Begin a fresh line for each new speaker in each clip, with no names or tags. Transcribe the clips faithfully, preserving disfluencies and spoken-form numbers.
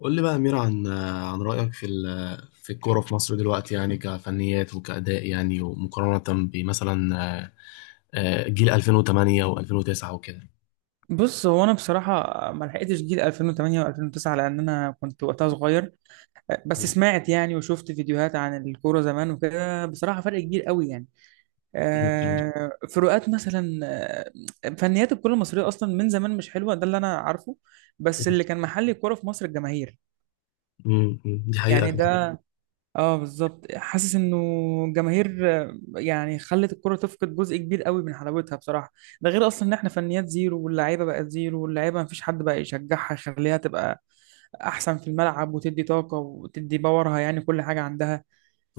قول لي بقى يا أمير، عن عن رأيك في ال- في الكورة في مصر دلوقتي، يعني كفنيات وكأداء، يعني ومقارنة بمثلا، آه، آه، جيل ألفين وثمانية و2009 وكده.
بص، هو انا بصراحه ما لحقتش جيل ألفين وتمانية و2009 لان انا كنت وقتها صغير. بس سمعت يعني وشفت فيديوهات عن الكوره زمان وكده، بصراحه فرق كبير قوي يعني. آه، فروقات مثلا. آه، فنيات الكره المصريه اصلا من زمان مش حلوه، ده اللي انا عارفه. بس اللي كان محل الكوره في مصر الجماهير.
أمم، أمم، دي حقيقة.
يعني ده، اه، بالظبط حاسس انه الجماهير آه، يعني خلت الكرة تفقد جزء كبير قوي من حلاوتها بصراحة. ده غير اصلا ان احنا فنيات زيرو، واللعيبة بقت زيرو، واللعيبة مفيش حد بقى يشجعها يخليها تبقى احسن في الملعب وتدي طاقة وتدي باورها، يعني كل حاجة عندها.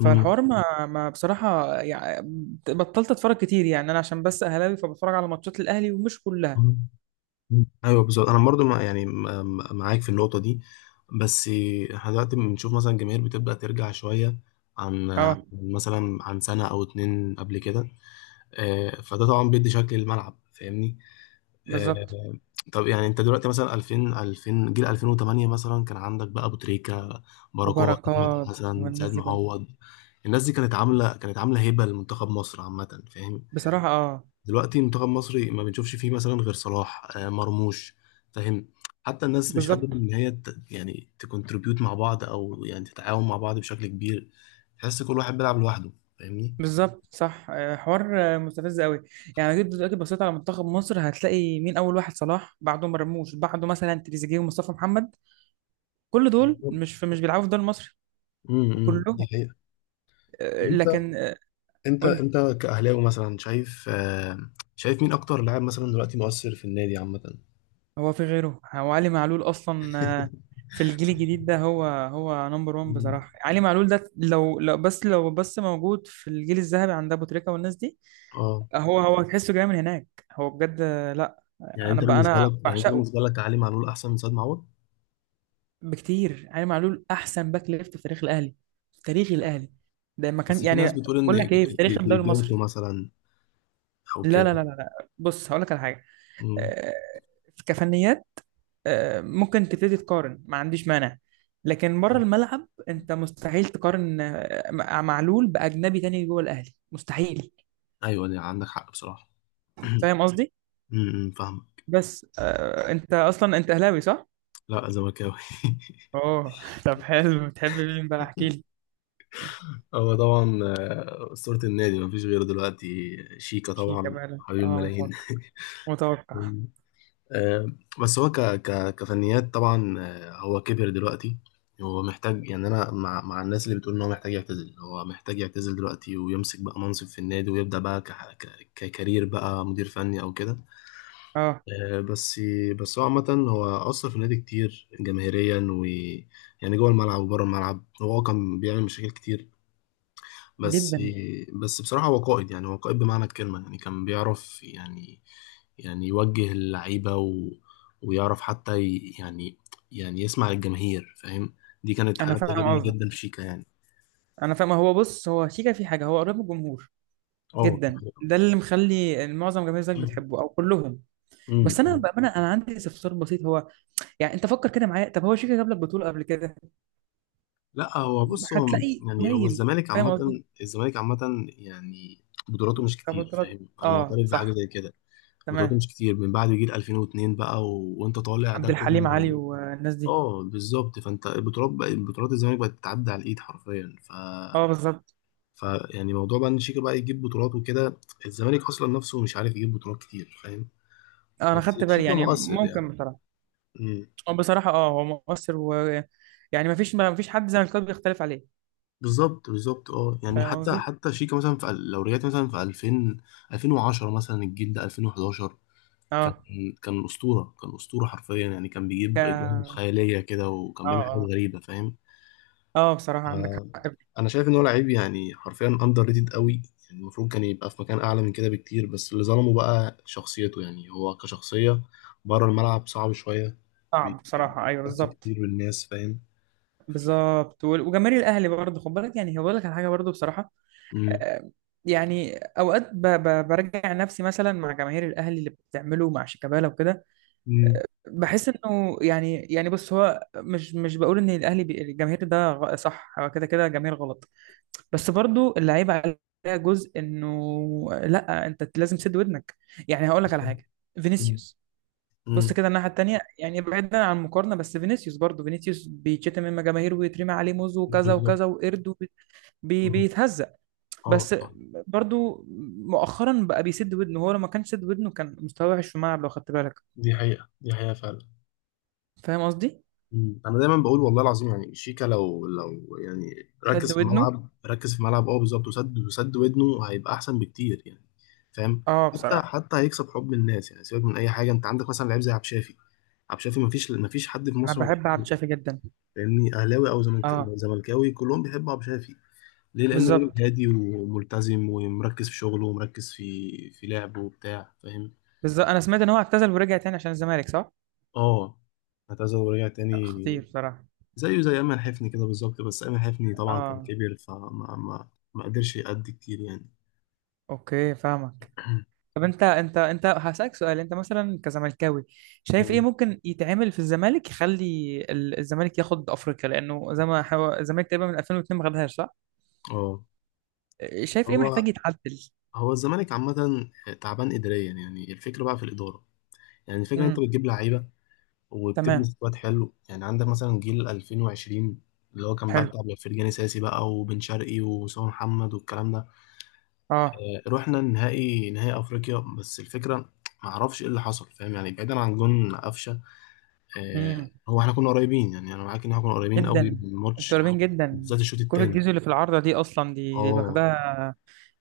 أمم،
ما ما بصراحة، يعني بطلت اتفرج كتير. يعني انا عشان بس اهلاوي، فبتفرج على ماتشات الاهلي ومش كلها.
أمم، أيوه بالظبط. أنا برضو مع- يعني م- معاك في النقطة دي، بس احنا دلوقتي بنشوف مثلا الجماهير بتبدأ ترجع شوية، عن عن
اه
مثلا عن سنة أو اتنين قبل كده. آه، فده طبعا بيدي شكل الملعب، فاهمني؟ آه،
بالظبط،
طب يعني انت دلوقتي مثلا، ألفين ألفين، جيل ألفين وثمانية مثلا، كان عندك بقى ابو تريكه، بركات، احمد
وبركات
حسن،
والناس
سيد
دي كلها.
معوض. الناس دي كانت عامله كانت عامله هبه لمنتخب مصر عامه، فاهم؟
بصراحة اه.
دلوقتي منتخب مصري ما بنشوفش فيه مثلا غير صلاح، آه، مرموش، فاهم؟ حتى الناس مش قادره
بالظبط.
ان هي ت- يعني تكونتريبيوت مع بعض، او يعني تتعاون مع بعض بشكل كبير. تحس كل واحد بيلعب لوحده، فاهمني؟
بالظبط صح. آه، حوار آه، مستفز قوي. يعني جيت دلوقتي بصيت على منتخب مصر، هتلاقي مين اول واحد؟ صلاح، بعده مرموش، بعده مثلا تريزيجيه ومصطفى محمد. كل دول
بالظبط.
مش في، مش بيلعبوا في الدوري المصري.
امم أمم، دي
كلهم.
حقيقة. طب
آه،
انت
لكن آه،
انت
قول لي.
انت كأهلاوي مثلا شايف، آه، شايف مين اكتر لاعب مثلا دلوقتي مؤثر في النادي عامة؟
هو في غيره؟ هو علي معلول اصلا آه، في الجيل الجديد ده، هو هو نمبر واحد
مم.
بصراحه. علي معلول ده، لو لو بس لو بس موجود في الجيل الذهبي عند ابو تريكه والناس دي.
اه،
هو هو تحسه جاي من هناك. هو بجد آه، لا.
يعني انت
انا بقى،
بالنسبة
انا
لك يعني انت
بعشقه
بالنسبة لك علي معلول احسن من سيد معوض؟
بكتير. علي معلول احسن باك ليفت في تاريخ الاهلي، في تاريخ الاهلي. ده ما
بس
كان،
في ناس
يعني
بتقول ان
بقول
ج-
لك ايه، في تاريخ
ج-
الدوري
جilberto
المصري.
مثلا، او
لا،
كده.
لا، لا، لا، لا. بص هقول لك على حاجه
مم.
آه، كفنيات آه، ممكن تبتدي تقارن، ما عنديش مانع. لكن بره الملعب انت مستحيل تقارن آه، مع معلول باجنبي تاني جوه الاهلي، مستحيل.
ايوه، دي عندك حق بصراحة.
فاهم قصدي؟
امم فاهم.
بس آه، انت اصلا انت اهلاوي صح؟
لا، زملكاوي.
اوه طب حلو، بتحب مين بقى؟ احكي لي.
هو طبعا آه، أسطورة النادي مفيش غيره دلوقتي، شيكا
شيكا
طبعا،
بقى،
حبيب
اه
الملايين.
متوقع، متوقع.
آه، بس هو، ك ك كفنيات طبعا، آه، هو كبر دلوقتي. هو محتاج، يعني انا مع مع الناس اللي بتقول ان هو محتاج يعتزل، هو محتاج يعتزل دلوقتي، ويمسك بقى منصب في النادي ويبدأ بقى ك ك- ككارير بقى مدير فني او كده.
اه
آه، بس بس هو عامة، هو أثر في النادي كتير جماهيريا، و يعني جوه الملعب وبره الملعب هو كان بيعمل مشاكل كتير، بس
جدا.
بس بصراحة هو قائد، يعني هو قائد بمعنى الكلمة، يعني كان بيعرف، يعني يعني يوجه اللعيبة، و... ويعرف حتى ي... يعني يعني يسمع الجماهير، فاهم؟ دي كانت
انا
حاجة
فاهم
بتعجبني
قصدك،
جدا في شيكا، يعني.
انا فاهم. هو بص، هو شيكا في حاجه، هو قريب من الجمهور
اه.
جدا. ده اللي مخلي معظم جماهير الزمالك بتحبه او كلهم. بس انا
أمم.
بامانه، انا عندي استفسار بسيط. هو يعني انت فكر كده معايا، طب هو شيكا جاب لك بطوله قبل كده؟
لا، هو بص، هو
هتلاقي
يعني، هو
قليل.
الزمالك
فاهم
عامة
قصدي؟
الزمالك عامة، يعني بطولاته مش كتير،
كبطولات
فاهم؟ أنا
اه،
معترف بحاجة
صح.
زي كده. بطولاته
تمام.
مش كتير من بعد جيل ألفين واتنين بقى، و... وأنت طالع ده
عبد الحليم علي
كله.
والناس دي.
اه، بالظبط. فانت البطولات بقى، البطولات الزمالك بقت تتعدى على الايد حرفيا. ف
اه بالظبط.
ف يعني موضوع بقى ان شيكا بقى يجيب بطولات وكده، الزمالك اصلا نفسه مش عارف يجيب بطولات كتير، فاهم؟
انا
بس
خدت بالي،
شيكا
يعني
مؤثر، يعني.
ممكن بصراحه
امم
آه، بصراحه اه، هو مؤثر. و يعني ما فيش ما فيش حد زملكاوي بيختلف عليه.
بالظبط، بالظبط، اه، يعني
فاهم
حتى
قصدي.
حتى شيكا مثلا، في ال- لو رجعت مثلا في ألفين، ألفين وعشرة مثلا، الجيل ده ألفين وحداشر، كان
اه،
كان اسطوره، كان اسطوره حرفيا، يعني كان
ك
بيجيب اجوان
اه
خياليه كده، وكان بيعمل حاجات
آه.
غريبه، فاهم؟
اه بصراحة عندك حق.
انا شايف ان هو لعيب، يعني حرفيا اندر ريتد قوي، يعني المفروض كان يبقى في مكان اعلى من كده بكتير، بس اللي ظلمه بقى شخصيته، يعني هو كشخصيه بره الملعب صعب شويه، بي-
صعب بصراحة، ايوه
بيحتك
بالظبط.
كتير بالناس، فاهم؟
بالظبط. وال- وجماهير الاهلي برضه خد بالك، يعني هقول لك على حاجة برضه بصراحة
امم
آه، يعني اوقات، ب- ب- برجع نفسي مثلا مع جماهير الاهلي اللي بتعمله مع شيكابالا وكده.
امم
بحس انه يعني يعني بص، هو مش مش بقول ان الاهلي بي- الجماهير ده غ- صح، هو كده كده جماهير غلط. بس برضه اللعيبة عليها جزء، انه لا، انت لازم تسد ودنك. يعني هقول لك على
بالظبط.
حاجة.
مم.
فينيسيوس، بص
مم.
كده الناحية التانية، يعني بعيدا عن المقارنة، بس فينيسيوس برضه، فينيسيوس بيتشتم من جماهير ويترمي عليه موز وكذا
بالظبط.
وكذا وقرد، وبي- بي
مم.
بيتهزق.
اه،
بس
صح،
برضه مؤخرا بقى بيسد ودنه. هو لما كان سد ودنه كان مستواه وحش في الملعب لو خدت بالك.
دي حقيقه، دي حقيقه فعلا.
فاهم قصدي؟
مم. انا دايما بقول والله العظيم، يعني شيكا لو لو يعني
سد
ركز في
ودنه.
الملعب، ركز في الملعب، اه بالظبط، وسد وسد ودنه هيبقى احسن بكتير، يعني، فاهم؟
اه
حتى
بصراحة.
حتى هيكسب حب الناس، يعني سيبك من اي حاجه. انت عندك مثلا لعيب زي عبد الشافي. عبد الشافي مفيش مفيش حد في
انا
مصر ما
بحب عبد
بيحبوش،
الشافي جدا.
فاهمني؟ اهلاوي او زملك-
اه
زملكاوي، كلهم بيحبوا عبد الشافي. ليه؟ لان راجل
بالظبط،
هادي وملتزم، ومركز في شغله، ومركز في في لعبه وبتاع، فاهم؟
بالظبط. انا سمعت ان هو اعتزل ورجع تاني عشان الزمالك، صح؟
اه، اعتزل ورجع تاني،
خطير بصراحة.
زيه زي أمل حفني كده بالظبط. بس أمل حفني طبعا كان
اه.
كبير، فما ما ما قدرش يأدي كتير، يعني.
اوكي فاهمك. طب انت انت انت هسألك سؤال، انت مثلا كزملكاوي شايف ايه ممكن يتعمل في الزمالك يخلي ال- الزمالك ياخد افريقيا، لانه زي ما حو... الزمالك تقريبا من ألفين واتنين ما خدهاش صح؟
اه.
شايف ايه
هو
محتاج يتعدل؟
هو الزمالك عامة تعبان إداريا، يعني الفكرة بقى في الإدارة، يعني الفكرة أنت
امم،
بتجيب لعيبة، وبتبني
تمام.
سكواد حلو، يعني عندك مثلا جيل ألفين وعشرين، اللي هو كان بقى
حلو،
بتاع فرجاني ساسي بقى، وبن شرقي، وأسامة محمد، والكلام ده.
اه.
آه، رحنا النهائي نهائي أفريقيا، بس الفكرة معرفش إيه اللي حصل، فاهم؟ يعني بعيدا عن جون قفشة. آه،
امم،
هو احنا كنا قريبين، يعني انا معاك ان احنا كنا قريبين قوي
جدا.
من الماتش،
انتوا قريبين جدا.
بالذات الشوط
كرة
الثاني،
جيزو اللي في العارضة دي، اصلا دي دي
اه.
لوحدها.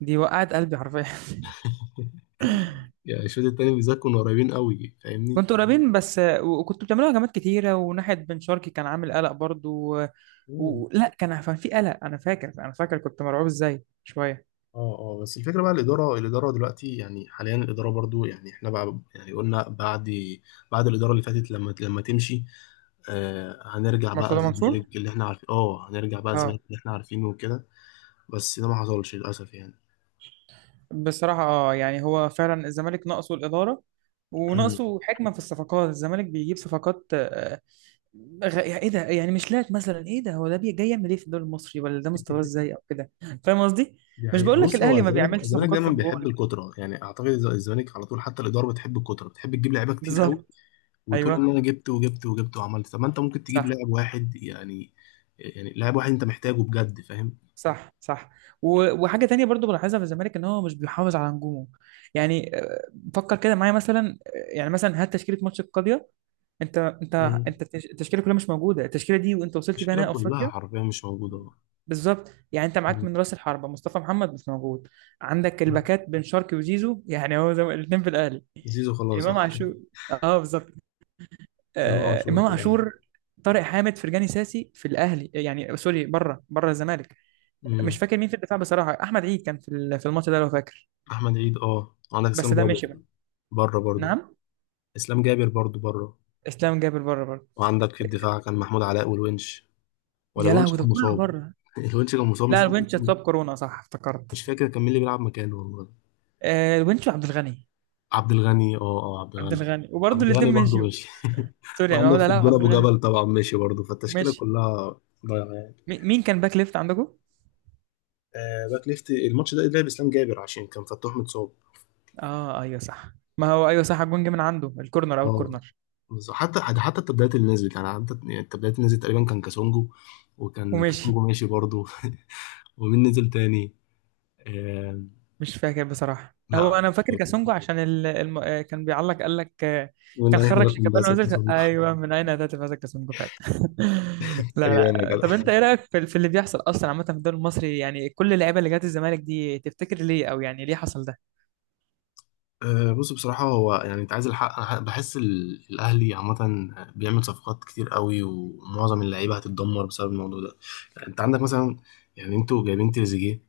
دي وقعت قلبي حرفيا.
يعني الشوط الثاني بالذات كنا قريبين قوي، فاهمني؟
كنتوا قريبين بس، وكنتوا بتعملوا هجمات كتيرة، وناحية بن شرقي كان عامل قلق برضو، و...
مم.
و... لا، كان كان في قلق. أنا فاكر أنا فاكر كنت مرعوب إزاي شوية.
اه، اه، بس الفكره بقى، الاداره الاداره دلوقتي، يعني حاليا الاداره برضو، يعني احنا بقى، يعني قلنا بعد بعد الاداره اللي فاتت، لما لما تمشي، آه هنرجع بقى
مرتضى مم. منصور.
الزمالك اللي احنا عارفين اه هنرجع بقى
اه
الزمالك اللي احنا عارفينه وكده. بس ده ما حصلش للاسف، يعني.
بصراحة اه، يعني هو فعلا الزمالك ناقصه الإدارة،
مم.
وناقصه حكمة في الصفقات. الزمالك بيجيب صفقات آه، غ... يعني إيه ده؟ يعني مش لاعب مثلا. إيه ده؟ هو ده بي- جاي يعمل إيه في الدوري المصري؟ ولا ده مستواه إزاي، أو كده. فاهم قصدي؟
دي
مش
حقيقة.
بقول لك
بص، هو
الأهلي ما
الزمالك
بيعملش
الزمالك
صفقات في
دايما بيحب
الجول.
الكترة، يعني اعتقد الز- الزمالك على طول، حتى الإدارة بتحب الكترة، بتحب تجيب لعيبة كتير قوي،
بالظبط،
وتقول
أيوه،
ان انا جبت، وجبت، وجبت، وعملت. طب ما انت ممكن تجيب
صح،
لاعب واحد، يعني يعني لاعب واحد انت محتاجه بجد، فاهم؟
صح، صح. و- وحاجه تانية برضو بلاحظها في الزمالك، ان هو مش بيحافظ على نجومه. يعني آه، فكر كده معايا مثلا آه، يعني مثلا هات تشكيله ماتش القضيه. انت انت
مم.
انت التش- التشكيله كلها مش موجوده. التشكيله دي وانت وصلت بيها
المشكلة
نهائي
كلها
افريقيا.
حرفيا مش موجودة.
بالظبط. يعني انت معاك
مم.
من راس الحربه مصطفى محمد، مش موجود. عندك الباكات بن شرقي وزيزو، يعني هو زي الاثنين في الاهلي.
زيزو خلاص، اه.
امام عاشور. اه بالظبط.
امام
آه
عاشور
امام
في الأهلي.
عاشور. طارق حامد، فرجاني ساسي في الاهلي، يعني آه، سوري، بره بره الزمالك.
مم.
مش فاكر مين في الدفاع بصراحه. احمد عيد كان في ال- في الماتش ده لو فاكر.
احمد عيد، اه، عندك
بس
اسلام
ده
جابر
مشي بقى.
بره برضو.
نعم.
اسلام جابر برضو بره.
اسلام جابر بره برضه.
وعندك في الدفاع كان محمود علاء والونش، ولا
يا
الونش
لهوي، ده
كان
كله
مصاب؟
بره.
الونش كان مصاب، مش
لا،
فاكر.
الونش اتصاب كورونا، صح افتكرت.
مش فاكر كان مين اللي بيلعب مكانه والله.
آه الونش وعبد الغني.
عبد الغني، اه، اه، عبد
عبد
الغني
الغني، وبرضه
عبد الغني
الاثنين
برضه
مشيوا.
ماشي.
سوري، يعني هو
وعندك
ده.
في
لا،
الجون
عبد
ابو
الغني
جبل طبعا ماشي برضه، فالتشكيله
ماشي.
كلها ضايعه، يعني.
مي- مين كان باك ليفت عندكم؟
آه، باك ليفت الماتش ده لعب اسلام جابر عشان كان فتوح متصاب،
اه ايوه صح. ما هو ايوه صح، الجون جه من عنده، الكورنر او
اه.
الكورنر.
بس حتى حتى التبديلات اللي نزلت، يعني حتى يعني التبديلات اللي نزلت تقريبا كان كاسونجو، وكان
ومشي.
كاسونجو ماشي برضه. ومين نزل تاني؟ آه
مش فاكر بصراحة.
لا،
هو أنا
مش
فاكر كاسونجو
فاكر
عشان ال... الم... آه، كان بيعلق قال لك آه،
من
كان
اي
خرج
رقم،
شيكابالا
بس
ونزل،
كاسونجو.
أيوه من أين أتت هذا كاسونجو فعلا. لا،
ايام يا
لا.
جدع.
طب أنت إيه رأيك في... في اللي بيحصل أصلا عامة في الدوري المصري؟ يعني كل اللعيبة اللي جت الزمالك دي، تفتكر ليه، أو يعني ليه حصل ده؟
أه، بص، بصراحة، هو يعني، أنت عايز الحق، أنا بحس ال- الأهلي عامة بيعمل صفقات كتير قوي، ومعظم اللعيبة هتتدمر بسبب الموضوع ده، يعني أنت عندك مثلا، يعني أنتوا جايبين تريزيجيه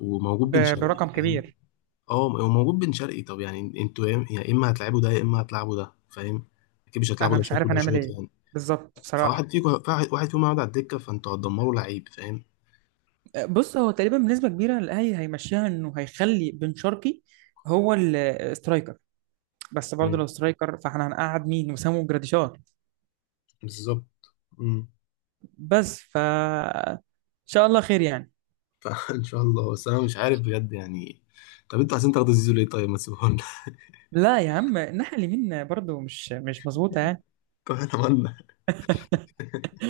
وموجود بن
ب...
شرقي،
برقم
فاهم؟
كبير.
أه، وموجود بن شرقي. طب يعني أنتوا يا يا إما هتلعبوا ده، يا إما هتلعبوا ده، فاهم؟ أكيد مش هتلعبوا
أنا
ده
مش
شوط
عارف
وده
هنعمل
شوط،
إيه.
يعني.
بالظبط بصراحة
فواحد فيكم واحد فيهم هيقعد على الدكة، فأنتوا هتدمروا لعيب، فاهم؟
آه، بص، هو تقريبا بنسبة كبيرة الأهلي هيمشيها إنه هيخلي بن شرقي هو السترايكر. بس برضه لو
مم،
سترايكر، فاحنا هنقعد مين؟ وسام وجراديشار.
بالظبط. مم.
بس، ف ان شاء الله خير يعني.
فإن شاء الله، بس أنا مش عارف بجد، يعني. طب أنتوا عايزين تاخدوا زيزو ليه؟ طيب، ما تسيبوه.
لا يا عم، الناحيه اليمين برضو مش مش مظبوطه يعني.
طب اتمنى.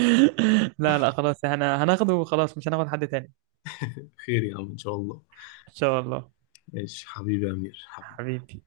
لا، لا، خلاص، احنا هناخده وخلاص، مش هناخد حد تاني.
خير يا عم، ان شاء الله.
ان شاء الله.
ماشي حبيبي يا امير، حبيبي.
حبيبي.